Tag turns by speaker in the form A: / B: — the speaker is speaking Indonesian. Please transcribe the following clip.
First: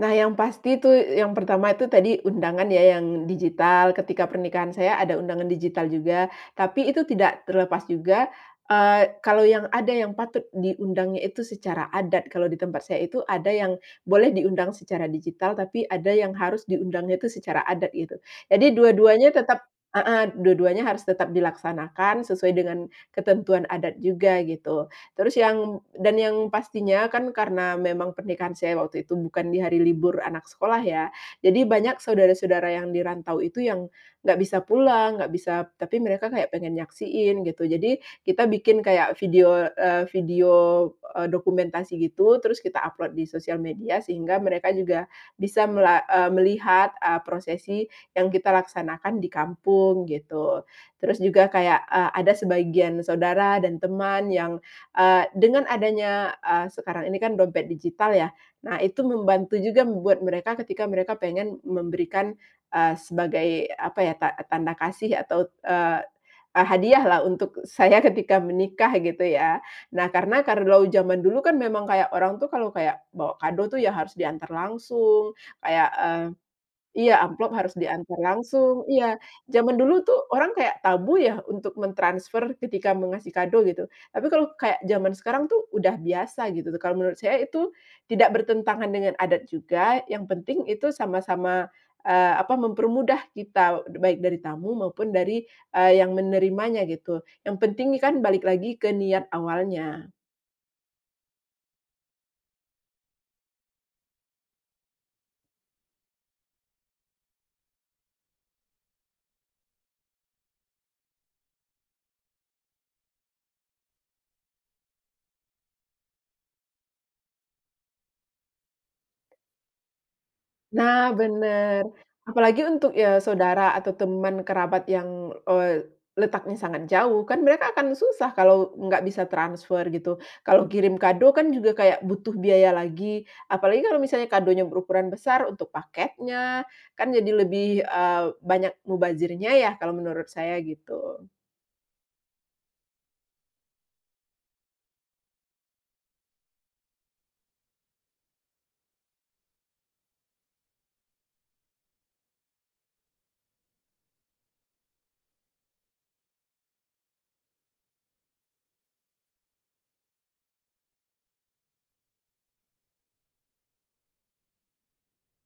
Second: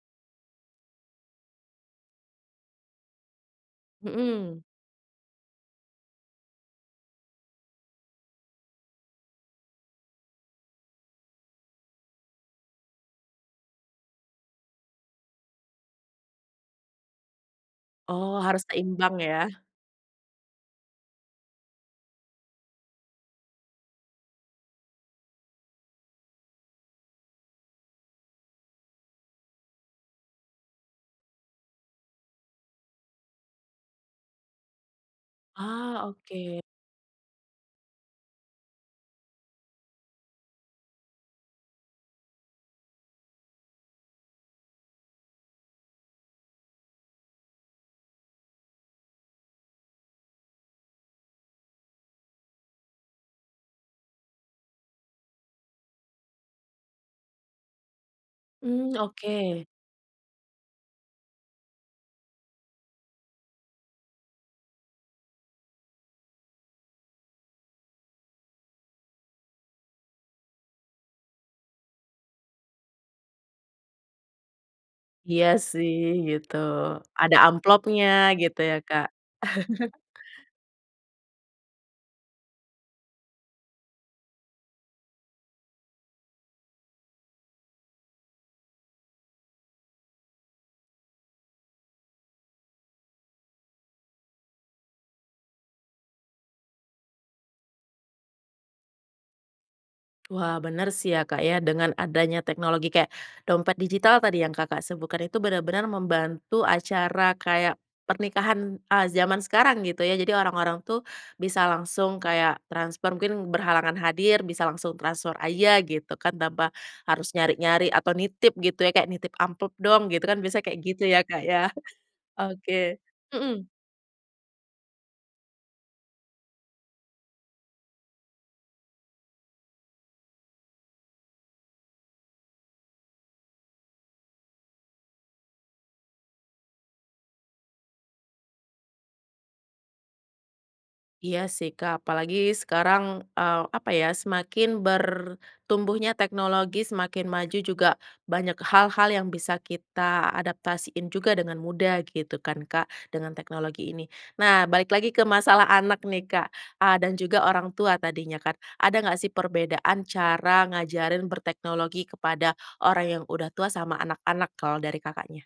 A: Nah, yang pasti itu, yang pertama itu tadi undangan ya yang digital, ketika
B: Mhm.
A: pernikahan saya ada undangan digital juga, tapi itu tidak terlepas juga, eee, kalau yang ada yang patut diundangnya itu secara adat, kalau di tempat saya itu ada yang boleh diundang secara digital, tapi ada yang harus diundangnya itu secara adat gitu.
B: Oh, harus
A: Jadi dua
B: seimbang
A: duanya tetep
B: ya.
A: heeh, dua duanya harus tetap dilaksanakan, sesuai dengan ketentuan adat juga, gitu. Terus yang dan yang pastinya kan karena memang pernikahan saya waktu itu bukan di hari libur anak sekolah ya, jadi banyak saudara-saudara yang dirantau itu yang enggak bisa pulang, enggak bisa tapi
B: Ah,
A: mereka kayak
B: oke.
A: pengen nyaksiin gitu. Jadi kita bikin kayak video, eee, video, eee, dokumentasi gitu terus kita upload di sosial media sehingga mereka juga bisa mela eee, melihat, eee, prosesi yang kita laksanakan di kampung, gitu. Terus juga kayak, eee, ada sebagian saudara dan teman yang, eee, dengan adanya ah sekarang ini kan dompet digital ya, nah
B: Mmm,
A: itu membantu
B: oke.
A: juga buat mereka, ketika mereka pengen memberikan, eee, sebagai apa ya ta tanda kasih atau, eee eee, hadiah lah, untuk saya ketika menikah gitu ya. Nah, karena kalau zaman dulu kan memang kayak orang tuh kalau kayak bawa kado tuh ya harus diantar langsung,
B: Iya
A: kayak
B: sih,
A: mmm
B: gitu.
A: iya
B: Ada
A: amplop harus
B: amplopnya,
A: diantar
B: gitu ya
A: langsung
B: Kak.
A: iya. Zaman dulu tuh orang kaya tabu ya, untuk mentransfer ketika mau ngasih kado gitu. Tapi kalau kayak zaman sekarang itu, udah biasa gitu tuh, kalau menurut saya itu tidak bertentangan dengan adat juga, yang penting itu sama-sama, eee, apa mempermudah kita, baik dari tamu maupun dari, eee, yang menerimanya gitu. Yang penting nih kan, balik lagi ke niat awalnya.
B: Wah, bener sih ya Kak ya, dengan adanya teknologi kayak dompet digital tadi yang Kakak, sebutkan itu benar-benar membantu acara kayak pernikahan, eee, zaman sekarang gitu ya, jadi orang-orang tuh bisa langsung kayak transfer, mungkin berhalangan hadir, bisa langsung transfer aja gitu kan, tanpa harus nyari-nyari atau nitip gitu ya, kayak, "Nitip amplop dong," gitu kan biasanya kayak gitu
A: Nah
B: ya Kak, ya.
A: benar, apalagi untuk,
B: Oke.
A: eee,
B: Mhm.
A: saudara atau teman, kerabat yang, eee, letaknya sangat jauh, kan mereka akan susah kalau enggak bisa transfer gitu, kalau kirim kado kan juga kayak butuh biaya lagi, apalagi kalau misalnya kadonya berukuran besar untuk paketnya, kan jadi lebih, eee, banyak mubazirnya ya, kalau menurut saya, gitu.
B: Iya sih Kak, apalagi sekarang, eee, apa ya semakin bertumbuhnya teknologi, semakin maju juga banyak hal-hal yang bisa kita adaptasiin juga, dengan mudah gitu kan Kak, dengan teknologi ini. Nah, balik lagi ke masalah anak nih Kak, ah, dan juga orang tua tadinya kan, ada enggak sih perbedaan cara ngajarin berteknologi kepada orang yang udah tua, sama anak-anak kalau dari Kakaknya?